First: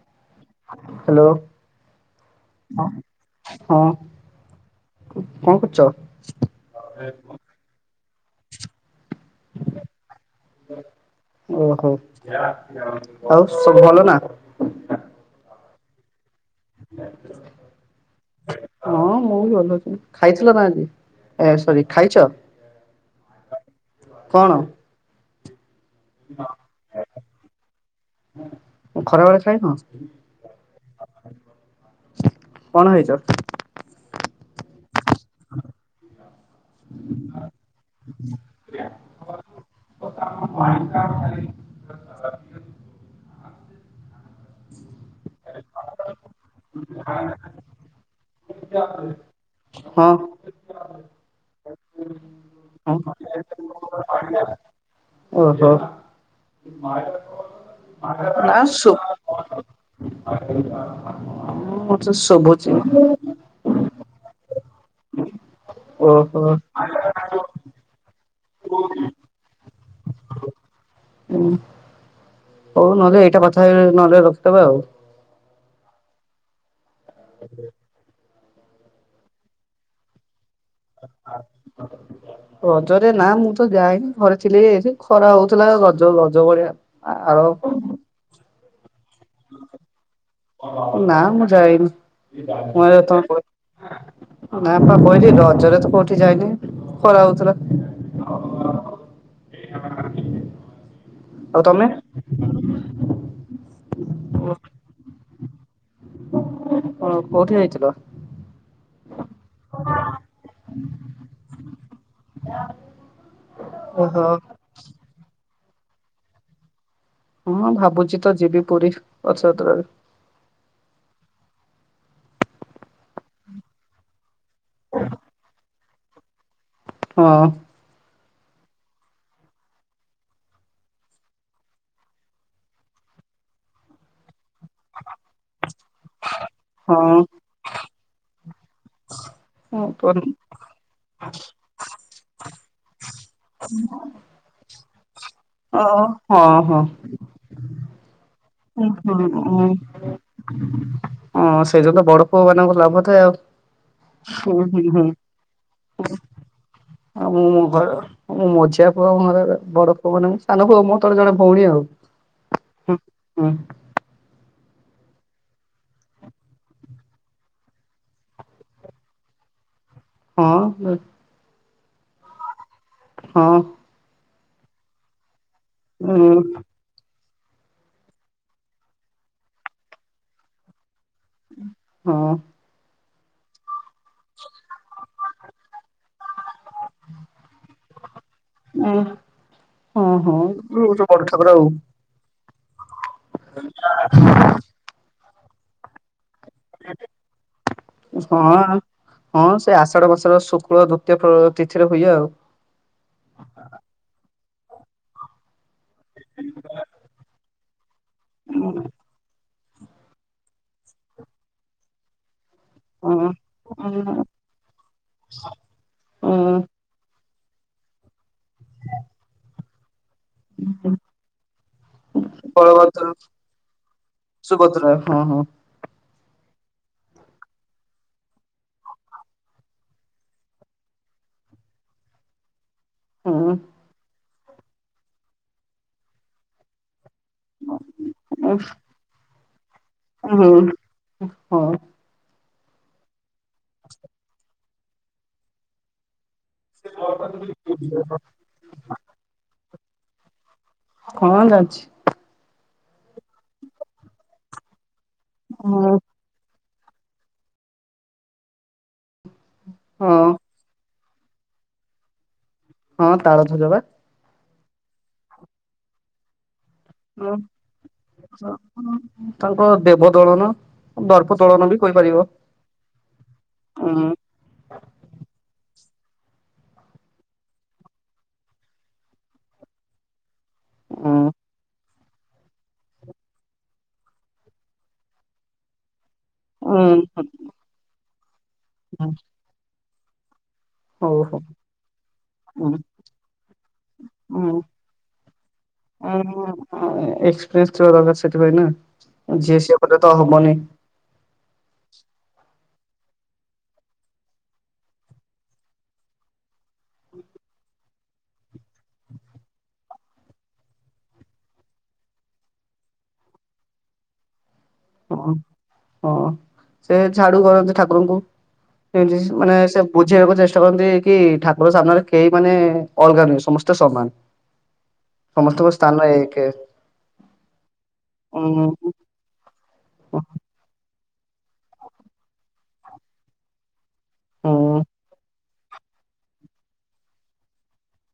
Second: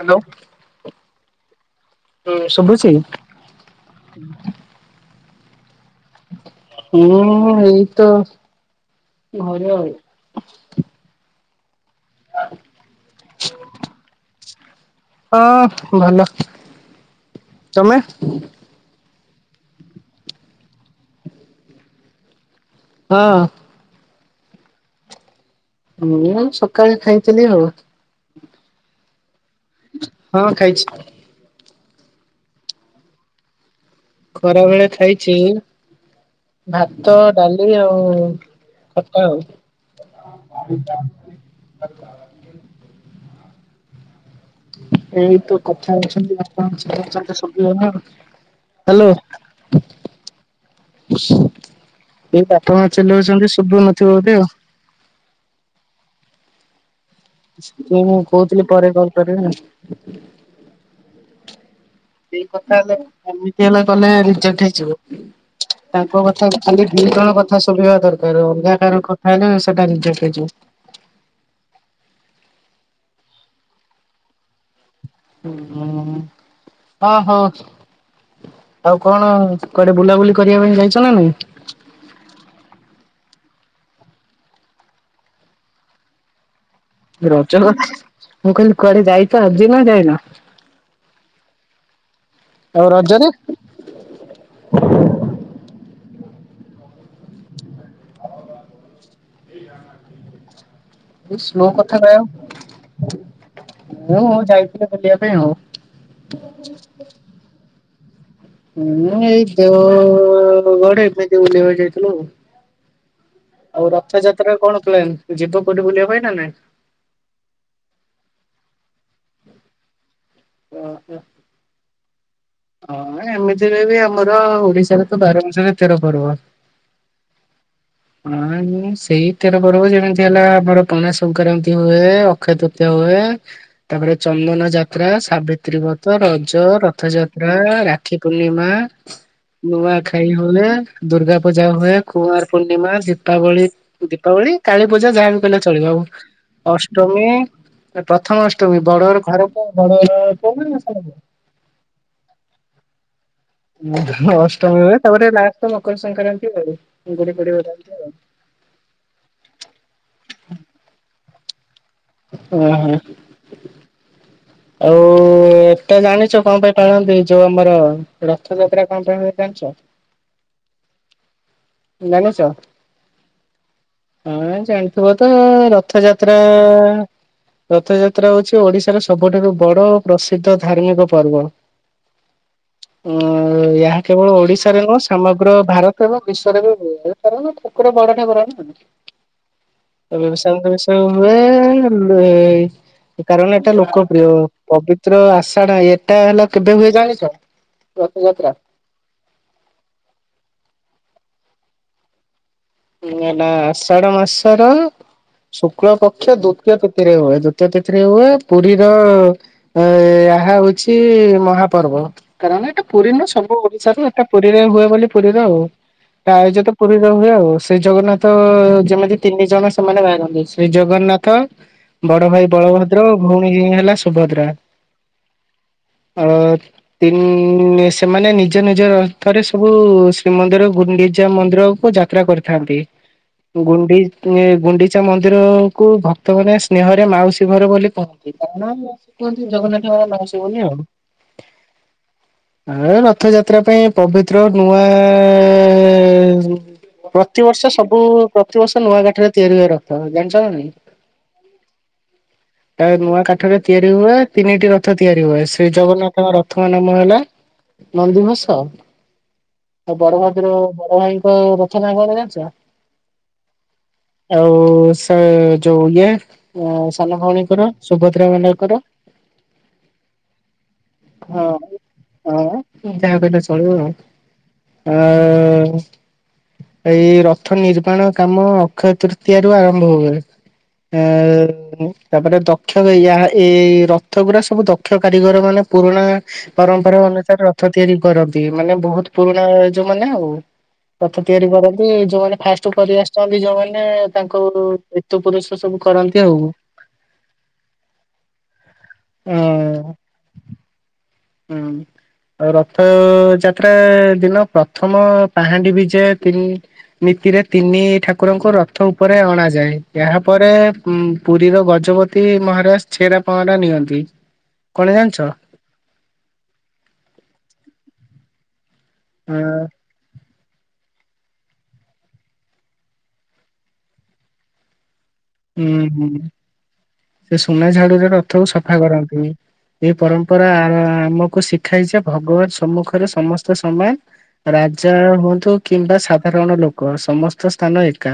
Hello hello ହୁଁ ହଁ। ଶୁଭୁଛି? ହଁ କଣ କରୁଚ। ମୁଁ ଏଇ ତ ଘରେ ଆଉ। ଓହୋ ଆଉସବୁ ଭଲ ନା। ହଁ ଭଲ। ତମେ? [inaudible] ହଁ ମୁଁ ଭଲ ଅଛି ଖାଇଥିଲ ନା ଆଜି ଏ ସରି ଖାଇଚ। ହଁ। କଣ। ମୁଁ ସକାଳେ ଖାଇଥିଲି ଆଉ। ଖରା ବେଳେ ଖାଇନ। ହଁ ଖାଇଚି। କଣ ହେଇଚ। ଖରା ବେଳେ ଖାଇଚି ଭାତ ଡାଲି ଆଉ ଖଟା ଆଉ। ଏଇ ତ କଥା ହେଉଛନ୍ତି ଆ। [unintelligible] ହ୍ୟାଲୋ। ହଁ ଏଇ ବାପ ମା ହଁ ଚିଲୋଉଚନ୍ତି ଶୁଭୁ ନଥିବ ବୋଧେ ଆଉ। ଓହୋ ମୁଁ ଆ କହୁଥିଲି ପରେ ସୁ କଲ୍ କରିବି ଆଉ। ମୋତେ ଶୁଭୁଛି। ଇଏ ନ କଲେ ରିଯେକ୍ଟ ହେଇଯିବ ତାଙ୍କ ଓହୋ। କଥା ଖାଲି ଦି ଜଣ କ ଥା ଶୁଭିବା ଦରକାର ଅଲ୍ଗା କାହାର କଥା ହେଲେ ସେଟା ରିଜେକ୍ହ ହେଇଯିବ। ହଁ। ହଉ ନହେଲେ ଏଇଟା କଥା ହେଇ ନହେଲେ ରଖିଦବା ଆଉ। ହ ଅହୋ। ଆଉ କଣ କୁଆଡେ ବୁଲାବୁଲି କରିବା ପାଇଁ ଯାଇ [inaudible] ରଜରେ ନା ମୁଁ ତ ଯାଏନି ଘରେ ଥିଲି ଏ ଖରା ହଉଥିଲା ରଜ ଗଜ ଭଳିଆ ଆର ରଜ ରେ ମୁଁ କଇଲି ଯାଇଚ ଆଜି ନା ଯାଇନ। ନା ମୁଁ ଯାଇନି ଆଉ ରଜରେ [unintelligible] ନା ପା କହିଲି ରଜରେ ତ କୋଉଠି ଯାଇନି ଖରା ହଉଥିଲା। ଆଉ ସ୍ଲୋ ତମେ କଥା ଟା ମୁଁ ଯାଇଥିଲି ବୁଲିବା ପାଇଁ ଆଉ। ହଁ କୋଉଠି ଯାଇଥିଲ? ମୁଁ ଏଇ ଦେଓଗଡ଼ ଏମିତି ବୁଲିବାକୁ ଯାଇଥିଲୁ ଆଉ। [unintelligible] ଆଉ ଓହୋ ରଥଯାତ୍ରା କଣ ପ୍ଲାନ ଯିବ କୋଉଠି ବୁଲିବା ପାଇଁ ନା ନାଇଁ? ହଁ ଭାବୁଚି ତ ଯିବି ପୁରୀ ରଥଯାତ୍ରା‌ ରେ। ଓ ହୋ। ହଁ ଏମିତି ରେ ବି ଆମର ଓଡ଼ିଶା ରେ ତ ବାରମାସରେ ତେର ପର୍ବ। ହଁ। ହଁ ସେଇ ତେର ପର୍ବ ଯେମିତି ହେଲା ଆମର ପଣା ସଂକ୍ରାନ୍ତି ହୁଏ, ଅକ୍ଷୟ ତୃତୀୟା ହୁଏ। ତା ପରେ ଚନ୍ଦନଯାତ୍ରା, ସାବିତ୍ରୀ ବ୍ରତ, ରଜ, ରଥଯା ହଁ ରାକ୍ଷୀ ପୂର୍ଣ୍ଣିମା। ନୂଆଖାଇ ଓ ହୁଏ ଦୁର୍ଗା ପୂଜା ହୁଏ କୁମାର ପୂର୍ଣ୍ଣିମା ଦୀପାବଳି ଦୀପାବଳି କାଳୀପୂଜା ଯାହାବି କହିଲେ ଚଳିବ ଆଉ ହଁ ହଁ। ଅଷ୍ଟମୀ ପ୍ରଥମ ଅଷ୍ଟ ହୁଁ ହୁଁ ହୁଁ [unintelligible] ହଁ ସେଇଟା ତ ବଡ଼ ପୁଅ ମାନଙ୍କର ଲାଭ ଥାଏ ଆଉ। ହୁଁ ଅଷ୍ଟମୀ ହୁଁ ହୁଏ ହୁଁ ତାପରେ ଲାଷ୍ଟ୍ ରେ ମକର ସଂକ୍ରାନ୍ତି ଆଉ ଗୁଡ଼ି ମୁଁ ଫୁଡି଼ ମୋ ଘର [unintelligible] ମୁଁ ମଝିଆ ପୁଅ ଘରେ ବଡ଼ ପୁଅ ମାନେ ସାନ ପୁଅ ମୋ ତଳେ ଜଣେ ଭଉଣୀ ଆଉ। ହଁ। ହଁ। ଆଉ। ଏଟା ଜାଣିଛ କଣ ପାଇଁ ପାଳନ୍ତି ଯୋଉ ଆମର ରଥଯାତ୍ରା କଣ ପାଇଁ ଜାଣିଛ? ହଁ। ଜାଣିଚ? ହଁ। ହଁ ଜାଣିଥିବ ତ ଉଁ ରଥଯାତ୍ରା ରଥଯାତ୍ରା ହଉଛି ଓଡ଼ିଶାର ସବୁଠାରୁ ବଡ଼ ପ୍ରସିଦ୍ଧ ଧାର୍ମିକ ପର୍ବ। ହଁ। ଉଁ ଏହା କେବଳ ଓଡ଼ିଶା ରେ ନୁହଁ ସମଗ୍ର ଭାରତର ବିଶ୍ବ ରେ [unintelligible] ଠାକୁର ବଡ଼ ଠାକୁର। ଓ ହଁ ହଁ ଗୋଟେ ବଡ ଠାକୁର ଆଉ [unintelligible] କାରଣ ଏଟା ଲୋକପ୍ରିୟ ପବିତ୍ର ଆଷାଢ଼ ଏଟା ହେଲା କେବେ ହୁଏ ଜାଣିଛ ରଥଯାତ୍ରା? ହଁ। ହଁ ସେ ଆଷାଢ଼ ମାସର ଶୁକ୍ଳ ଦ୍ଵିତୀୟ ତିଥିରେ ହୁଏ ଆଉ। ହେଲା ଆଷାଢ଼ ମାସର ଶୁକ୍ଳ ପକ୍ଷ ଦ୍ଵିତୀୟ ତିଥିରେ ହୁଏ। ଦ୍ୱିତୀୟ ତୀଥିରେ ହୁଏ ପୁରୀର ଏ ଏହା ହଉଛି ମହାପର୍ବ କାରଣ ଏଟା ପୁରୀ ହଁ। ନୁହେଁ ସବୁ ଓଡ଼ିଶାର ଏଟା ପୁରୀରେ ହୁଏ ବୋଲି ପୁରୀର ଆଉ ଉଁ ଉଁ ଆୟୋଜିତ ପୁରୀରେ ହୁଏ ଆଉ। ଶ୍ରୀ ଜଗନ୍ନାଥ ଯେମିତି ତିନି ଜଣ ସେମାନେ ବାହାରନ୍ତି। ଶ୍ରୀ ଜଗନ୍ନାଥ, ବଡ଼ ଭାଇ ବଳଭଦ୍ର, ଭଉଣୀ ହେଲା ସୁଭଦ୍ରା। ହଁ ହଁ। ଆ ତିନ୍ ସେମାନେ ନିଜ ନିଜ ରଥରେ ସବୁ ଶ୍ରୀମନ୍ଦିର, ଗୁଣ୍ଡିଚା ମନ୍ଦିର କୁ ଯାତ୍ରା କରି ଥାଆନ୍ତି ହୁଁ ଗୁଣ୍ଡି ଗୁଣ୍ଡିଚା ମନ୍ଦିର କୁ ଭକ୍ତ ମାନ ସ୍ନେହରେ ମାଉସୀ ମାଉସୀ ଘର ବୋଲି କହନ୍ତି ଉଁ କାରଣ କୁହନ୍ତି ଜଗନ୍ନାଥଙ୍କର ମାଉସୀ ହୁଁ ବୋଲି ଆଉ। ହଁ ଆ ରଥ ଯାତ୍ରା ପାଇଁ ପବିତ୍ର ନୂଆ ପ୍ରତିବର୍ଷ ସବୁ ପ୍ରତିିବର୍ଷ ନୂଆ କାଠରେ ତିଆରି ହୁଏ ରଥ ଜାଣିଛ ନା ନାଇଁ? ହ ଜାଣିଛି। ନୂଆ କାଠରେ ତିଆରି ହୁଏ ତିନିଟି ରଥ ତିଆରି ହୁଏ ଶ୍ରୀ ହଁ ଜଗନ୍ନାଥ ତାଙ୍କ ରଥଙ୍କ ନାମ ହେଲା ନନ୍ଦୀଘୋଷ। ଆଉ ହଁ ବଡଭଦ୍ର ବଡ ଭାଇଙ୍କ ରଥ ନାଁ କଣ ଜାଣିଛ? ହଁ ତାଳଧଜ ବା। ଆଉ ସେ ଯୋଉ ଇଏ ସାନ ଭଉଣୀ ତାଙ୍କର ଦେବ ଦଳନ ଦର୍ପ ହଁ ଦୋଳନ ବି କହିପାରିବ। ହଁ ଯାହା କହିଲେ ଚଳିବ ଉଁ ଆଉ ଆ ଏଇ ରଥ ନିର୍ମାଣ କାମ ଅକ୍ଷୟ ତୃତୀୟାରୁ ଆରମ୍ଭ ହୁଏ। ଉଁ ଆ ତାପରେ ଦକ୍ଷୟ ଏଇ ରଥ ଗୁଡା ସବୁ ଦକ୍ଷ କାରିଗର ମାନେ ପୁରୁଣା ଉଁ ପରମ୍ପରା ଅନୁସାରେ ରଥ ତିଆରି କରନ୍ତି ମାନେ ହୁଁ ବହୁତ ପୁରୁଣା ଏ ଯୋଉ ମାନେ ଆଉ। ହଉ ରଥ ହଉ। ତିଆରି କରନ୍ତି ଯୋଉମାନେ ଫାଷ୍ଟ ଉଁ କରି ଆସିଛନ୍ତି ଯୋଉମାନେ ଉଁ ତାଙ୍କରୁ ସାତ ପୁରୁଷ ସବୁ କରନ୍ତି ଆଉ। ହଁ ଏକ୍ସପିରିଏନ୍ସ ଥିବା ଦରକାର ସେଥିପାଇଁ ଅ ନା ଯିଏ ସିଏ କଲେ ତ ହବନି। ହୁଁ। ରଥ ଯାତ୍ରା ଦିନ ପ୍ରଥମ ପାହାଣ୍ଡି ବିଜୟ ତିନି ନୀତିରେ ତିନି ଠାକୁ ଠାକୁରଙ୍କୁ ରଥ ଉପରେ ଅଣାଯାଏ ଏହାପରେ ପୁରୀର ଗଜପତି ମହାରାଜ। ଛେରା ପାହଁରା ନିଅନ୍ତି। କଣ ଜାଣିଛ? ହଁ ହଁ ସେ ଝାଡୁ କରନ୍ତି ଠାକୁରଙ୍କୁ ଯେମତି ଅ ମାନେ ସେ ବୁଝେଇବାକୁ ଚେଷ୍ଟା କରନ୍ତି କି ଠାକୁର ସାମ୍ନାରେ କେହି ମାନେ ଅଲଗା ନୁହଁ ସମସ୍ତେ ସମାନ। ସମସ୍ତଙ୍କ ହୁଁ ସ୍ଥାନ ହୁଁ ଏକେ ସେ ସୁନା ଝାଡୁରେ ରଥକୁ ଉଁ ସଫା କରନ୍ତି। ଏଇ ପରମ୍ପରା ଆମକୁ ଶିଖାଇଛି ଭଗବାନ ସମ୍ମୁଖରେ ସମସ୍ତେ ସମାନ। ହୁଁ ରାଜା ହୁଅନ୍ତୁ କିମ୍ବା ସାଧାରଣ ଲୋକ ସମସ୍ତ ସ୍ଥାନ ଏକା।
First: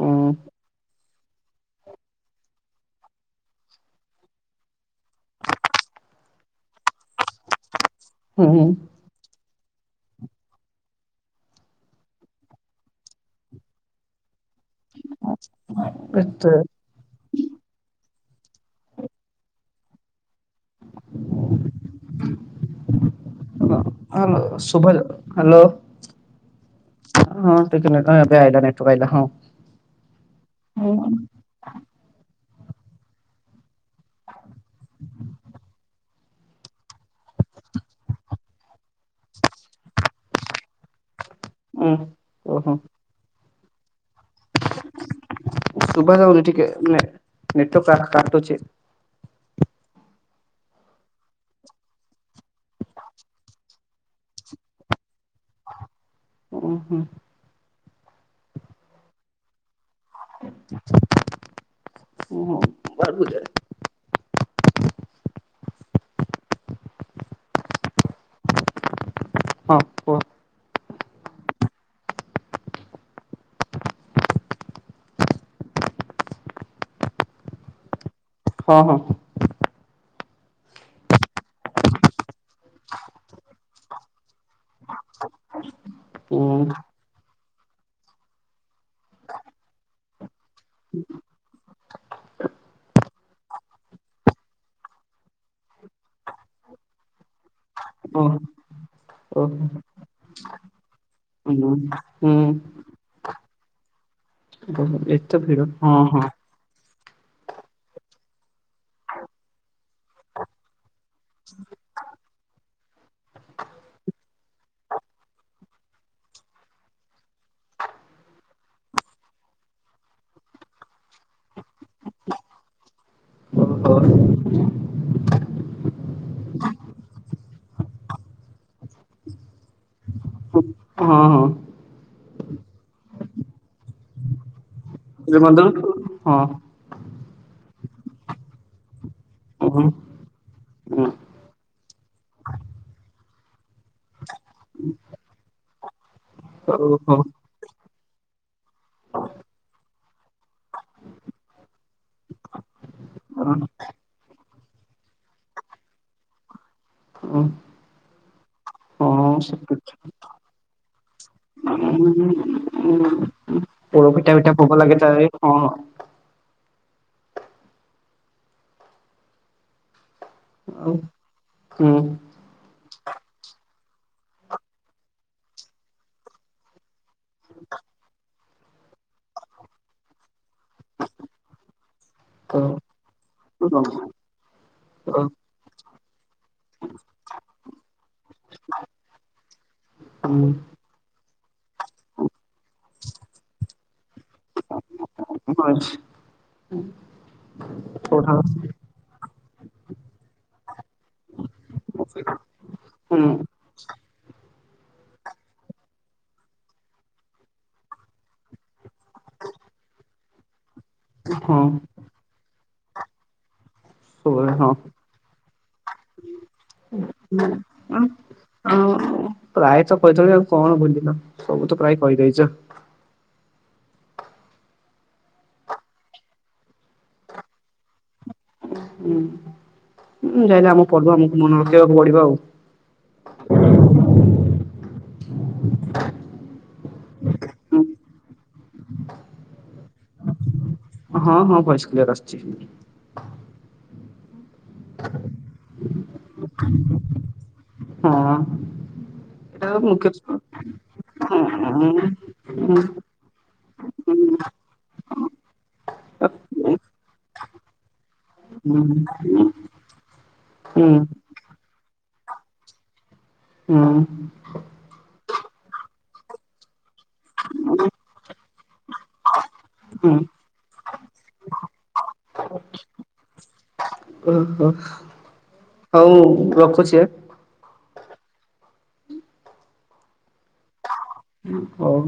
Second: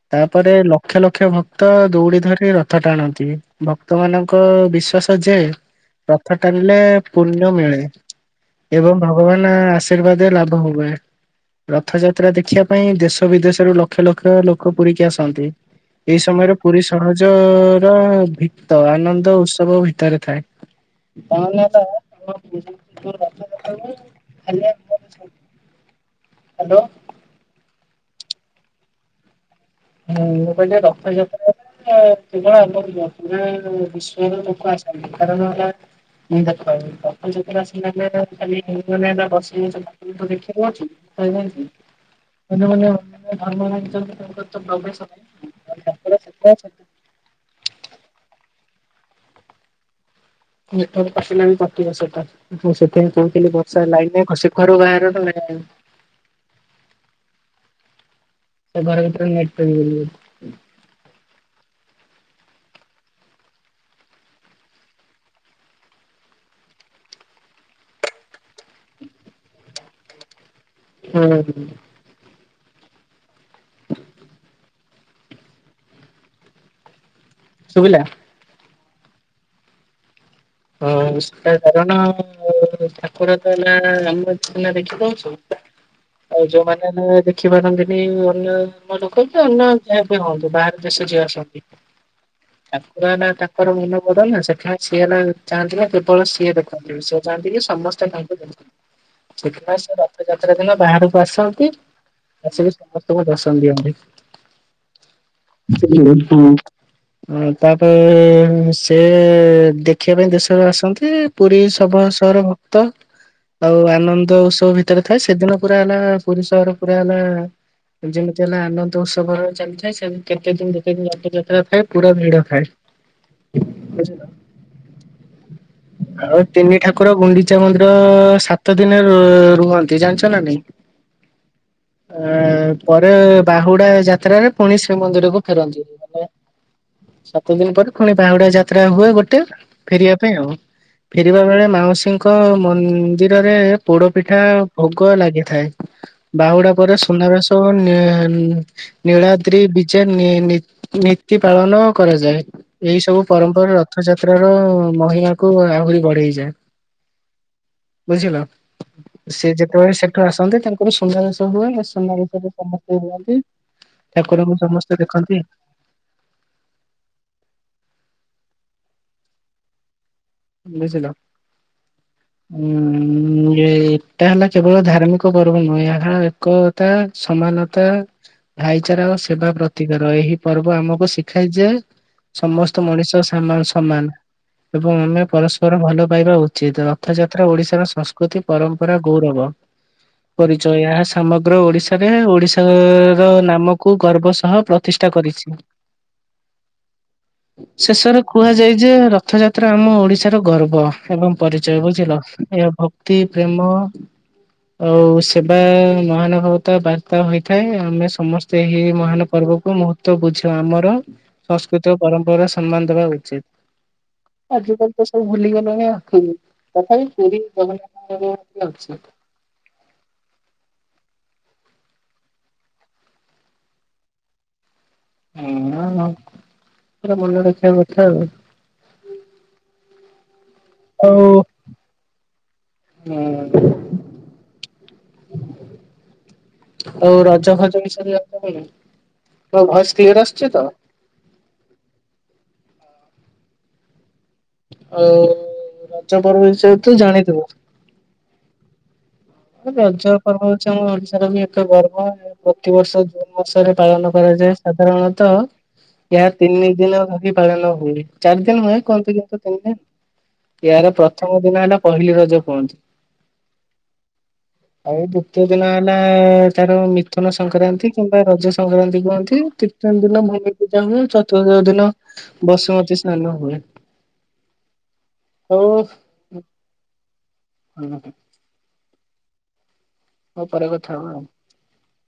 ହୁଁ ତାପରେ ଲକ୍ଷ ଲ କ୍ଷ ଭକ୍ତ ଦୌଡି ଧରି ରଥ ଟାଣନ୍ତି ଭକ୍ତ ମାନଙ୍କ ବିଶ୍ଵାସ ଯେ। ରଥ ଟାଣିଲେ ପୁଣ୍ୟ ମିଳେ ହୁଁ ଏବଂ ଭଗବାନ ଆଶୀର୍ବାଦ ଲାଭ ହୁଏ। ରଥଯାତ୍ରା ଦେଖିବା ପାଇଁ ଦେଶ ବିଦେଶରୁ ଲକ୍ଷ ଲକ୍ଷ ଲୋକ ପୁରୀକି ଆସନ୍ତି। ଏଇ ଏତେ ସମୟରେ ପୁରୀ ସହଜର ଭିତ ଆନନ୍ଦ ଉତ୍ସବ ଭିତରେ ଥାଏ। [inaudible] ହାଲୋ। ହାଲୋ। ହଁ ଟିକେ ନେଟ ଏବେ ଆଇଲା ନେଟୱର୍କ ଆଇଲା। ହୁଁ ମୁଁ କହିଲି ହୁଁ ରଥଯାତ୍ରା କେବଳ ଆମର ନୁହଁ ପୁରା ବିଶ୍ଵର ଲୋକ ଆସାନ୍ତି କାରଣ ହେଲା। [inaudible] ଦେଖିବାକୁ ଅଛି [unintelligible] ହୁଁ ଓହୋ ଅନ୍ୟମାନେ ଧର୍ମ ମାଗିଛନ୍ତି ତାଙ୍କ ଶୁଭା ଯାଉନି ଟିକେ [inaudible] [unintelligible] କାଟୁଛି। ନେଟୱାର୍କ ଆସିଲାନି କଟିବ ସେଇଟା ମୁଁ ସେଇଥିପାଇଁ କହୁଥିଲି ସେ ଲାଇ ନାଇଁ ଖସି ଉଁ ହୁଁ। ସେ ଘର ଭିତରେ ନେଟ ପାଇବ ବୁଲି। [inaudible] ହଁ କୁହ। ହୁଁ। [inaudible] ସୁୁଭିଲା? ହଁ ହଁ। ହଁ ସେଟା କାରଣ ଠାକୁର ତ ନା ଆମ ନା ଦେଖି ଦଉଚୁ। [inaudible] ଆଉ ଯୋଉମାନେ ନୁ ଦେ ଦେଖିପାରନ୍ତିନି ଅନ୍ୟ ମଦକି ଅନ୍ୟ ଯାହା ବି ହୁଅନ୍ତୁ ବାହାର ଦେଶରୁ ଯିଏ ଆସନ୍ତି। ଠାକୁର ହେଲା ତାଙ୍କର ମନ ବଦଳ ନା ସେଠାରେ ସିଏ ହେଲା ଚାହାଁନ୍ତିନା କେବଳ ସିଏ ଦେଖନ୍ତି ସିଏ ଚାହାନ୍ତି କି ସମସ୍ତେ ଓହୋ ତାଙ୍କୁ ଦେଖ। ଓହୋ ସେଥିପାଇଁ ସେ ରଥଯାତ୍ରା ଦିନ ବାହାଡ଼ କୁ ଆସନ୍ତି ହୁଁ ଆସିକି ହୁଁ ସମସ୍ତଙ୍କୁ ଦର୍ଶନ ଦିଅନ୍ତି। ହୁଁ ଏତେ ଭିଡ଼ ହଁ ହଁ। ହଁ ତାପରେ ସେ ଦେଖି ଦେଖିବା ପାଇଁ ଦେଶରେ ଆସନ୍ତି ପୁରୀ ଶବ ସହର ଭକ୍ତ ଆଉ ଆନନ୍ଦ ଉତ୍ସବ ଭିତରେ ଥାଏ ସେଦିନ ପୁରା ହେଲା ପୁରୀ ସହର ପୁରା ହେଲା ଯେମିତି ହେଲେ ଆନନ୍ଦ ଉତ୍ସବରେ ଚାଲିଥାଏ ସେମ୍ କେତେ ଦିନ ଭିତେ ରଥଯାତ୍ରା ଥାଏ ପୁରା ଭିଡ଼ ଥାଏ। ଓହୋ ବୁଝିଲ? ଆଉ ତିନି ଠାକୁର ଗୁଣ୍ଡିଚା ମନ୍ଦିର ସାତ ଦିନ ରୁହନ୍ତି ଜାଣିଛ ନା ନାଇଁ? ହଁ ହଁ। ଆ ପରେ ବାହୁଡ଼ା ଯାତ୍ରାରେ ପୁଣି ଶ୍ରୀମନ୍ଦିରକୁ ଶ୍ରୀମନ୍ଦିର ଫେରନ୍ତି ମାନେ ହଁ। ସାତ ଦିନି ପରେ ପୁଣି ବାହୁଡ଼ା ଯାତ୍ରା ହୁଏ ଗୋଟେ ହୁଁ ହୁଁ ଫେରିବା ପାଇଁ ଆଉ। ଫେରିବା ବେଳେ ମାଉସୀଙ୍କ ମନ୍ଦିରରେ ପୋଡ଼ ପିଠା ଭୋଗ ଲାଗିଥାଏ। ବାହୁଡ଼ା ହଉ ପରେ ହଉ ସୁନାବେଶ ଓ ନି ନୀଳାଦ୍ରି ବିଜେ ନି ନିତ୍ ନୀତି ପାଳନ କରାଯାଏ। ଏଇ ସବୁ ପରମ୍ପରା ରଥଯାତ୍ରାର ମହିମାକୁୁ ଆହୁରି ବଢ଼େଇଯାଏ। ହଁ। ବୁଝିଲ? ସେ ଯେତେବେଳେ ସେଠୁ ଆସନ୍ତି ତାଙ୍କର ସୁନାବେଶ ହୁଏ ସୁନାବେଶରେ ସମସ୍ତେ ରୁହନ୍ତି। ପୋଡ ପିଠା ପିଠା ଠାକୁରଙ୍କୁ ଭୋଗ ଲାଗେ ସମସ୍ତେ ତାରେ ଦେଖନ୍ତି। ହଁ। ବୁଝିଲ? ହଁ। ଉଁ ଏ ଏଟା ହେଲା କେବଳ ଧାର୍ମିକ ପର୍ବ ନୁହେଁ ଏହା ଏକ ତା ସମାନତା ଭାଇଚାରା ଓ ସେବା ପ୍ରତିକାର ଏହି ପର୍ବ ଆମକୁ ଶିଖାଏ ଯେ ହଁ। ସମସ୍ତ ମଣିଷ ସାନ ସମାନ ଏବଂ ଆମେ ପରସ୍ପର ଭଲ ପାଇବା ଉଚିତ ରଥଯାତ୍ରା ଓଡ଼ିଶାର ସଂସ୍କୃତି, ପରମ୍ପରା, ଗୌରବ। ପରିଚୟ ଏହା ସାମଗ୍ର ଓଡ଼ିଶାରେ ଓଡ଼ିଶାର ନାମକୁ ଗର୍ବ ସହ ପ୍ର ତିଷ୍ଟା କରିଛି। ଆଛ୍ ଶେଷରେ କୁହାଯାଏ ଯେ ରଥଯାତ୍ରା ଆମ ଓଡ଼ିଶା ର ଗର୍ବ ଏବଂ ପରିଚୟ ବୁଝିଲ ଏହା ଭକ୍ତି, ପ୍ରେମ ଆଉ ସେବା ମହାନୁଭବତ ବାର୍ତ୍ତା ହୋଇଥାଏ ଆମେ ସମସ୍ ସେହି ମହାନ ପର୍ବକୁ ମହୂତ୍ତ ବୁଝା ଆମର ସଂସ୍କୃତି ଓ ପରମ୍ପରା ସମ୍ମାନ ଦେବା ଉଚିତ୍। ଶୁଭୁଏ ହଁ। ସେସବୁ ଭୁଲିଗଲଣି ଆଖିବୁ ତଥାପି ପୁରୀ ହୁଁ ଆଉ ଜଗନ୍ନାଥ [unintelligible] ଅଛି। ପ୍ରାଏତ କହିଦେଲଣି ଆଉ କଣ ଭୁଲିଲ ସବୁ ତ ପ୍ରାୟ କହିଦେଇଛ। ମନନ ଗୁରା ମନେ ରଖିବା କଥା ଆଉ। ହୁଁ ଉଁ ଯାଇଲେ ଆମ ପର୍ବ ଆଉ ଆମକୁ ମନେ ରଖେଇବାକୁ ପଡ଼ିବ ଆଉ। ହୁଁ। [unintelligible] ତ ରଜ ଫଜ ବିଷୟରେ ଆପଣ କହିବେ ମୋ ଭଏସ କ୍ଲିୟର ଆସୁଚି ତ? ହଁ ହଁ ଭଏସ କ୍ଲିୟର ଆସିଛି। ଆଉ ରଜପର୍ବ ବିଷୟରେ ତୁ ଜାଣିଥିବୁ। ହଁ। ଏଇଟା ମୁଖ୍ୟ ରଜ ହୁଁ ପର୍ବ ହୋଉଚି ଆମ ଓଡିଶାର ହୁଁ ବି ଏକ ଗର୍ବ ପ୍ରତିିବର୍ଷ ଜୁନ ବର୍ଷରେ ପାଳନ କରାଯାଏ ସାଧାରଣତଃ ଏହା ତିନି ଦିନ ଧରି ପାଳନ ହୁଏ। ଚାରି ଦିନ ହୁଏ କହନ୍ତି ଲୋକ ତିନି ଦିନ। ଏହାର ପ୍ରଥମ ଦିନ ହେଲା ପହିଲି ରଜ କୁହନ୍ତି। ହଁ। ଆଉ ଦ୍ଵିତୀୟ ଦିନ ହେଲା ତାର ମିଥୁନ ସଂକ୍ରାନ୍ତି କିମ୍ବା ରଜ ସଂକ୍ରାନ୍ତି କୁହନ୍ତି। ତିନ ହୁଁ ଦିନ ଭୁମି ପୂଜା ହୁଏ ଚତୁର୍ଥ ଦିନ ବସୁମତୀ ସ୍ନାନ ହୁଏ। ଓ ହୋ। ହୋଉ ହଁ। ହୋଉ ପରେ କଥା ହବା ଆଉ। ହଉ।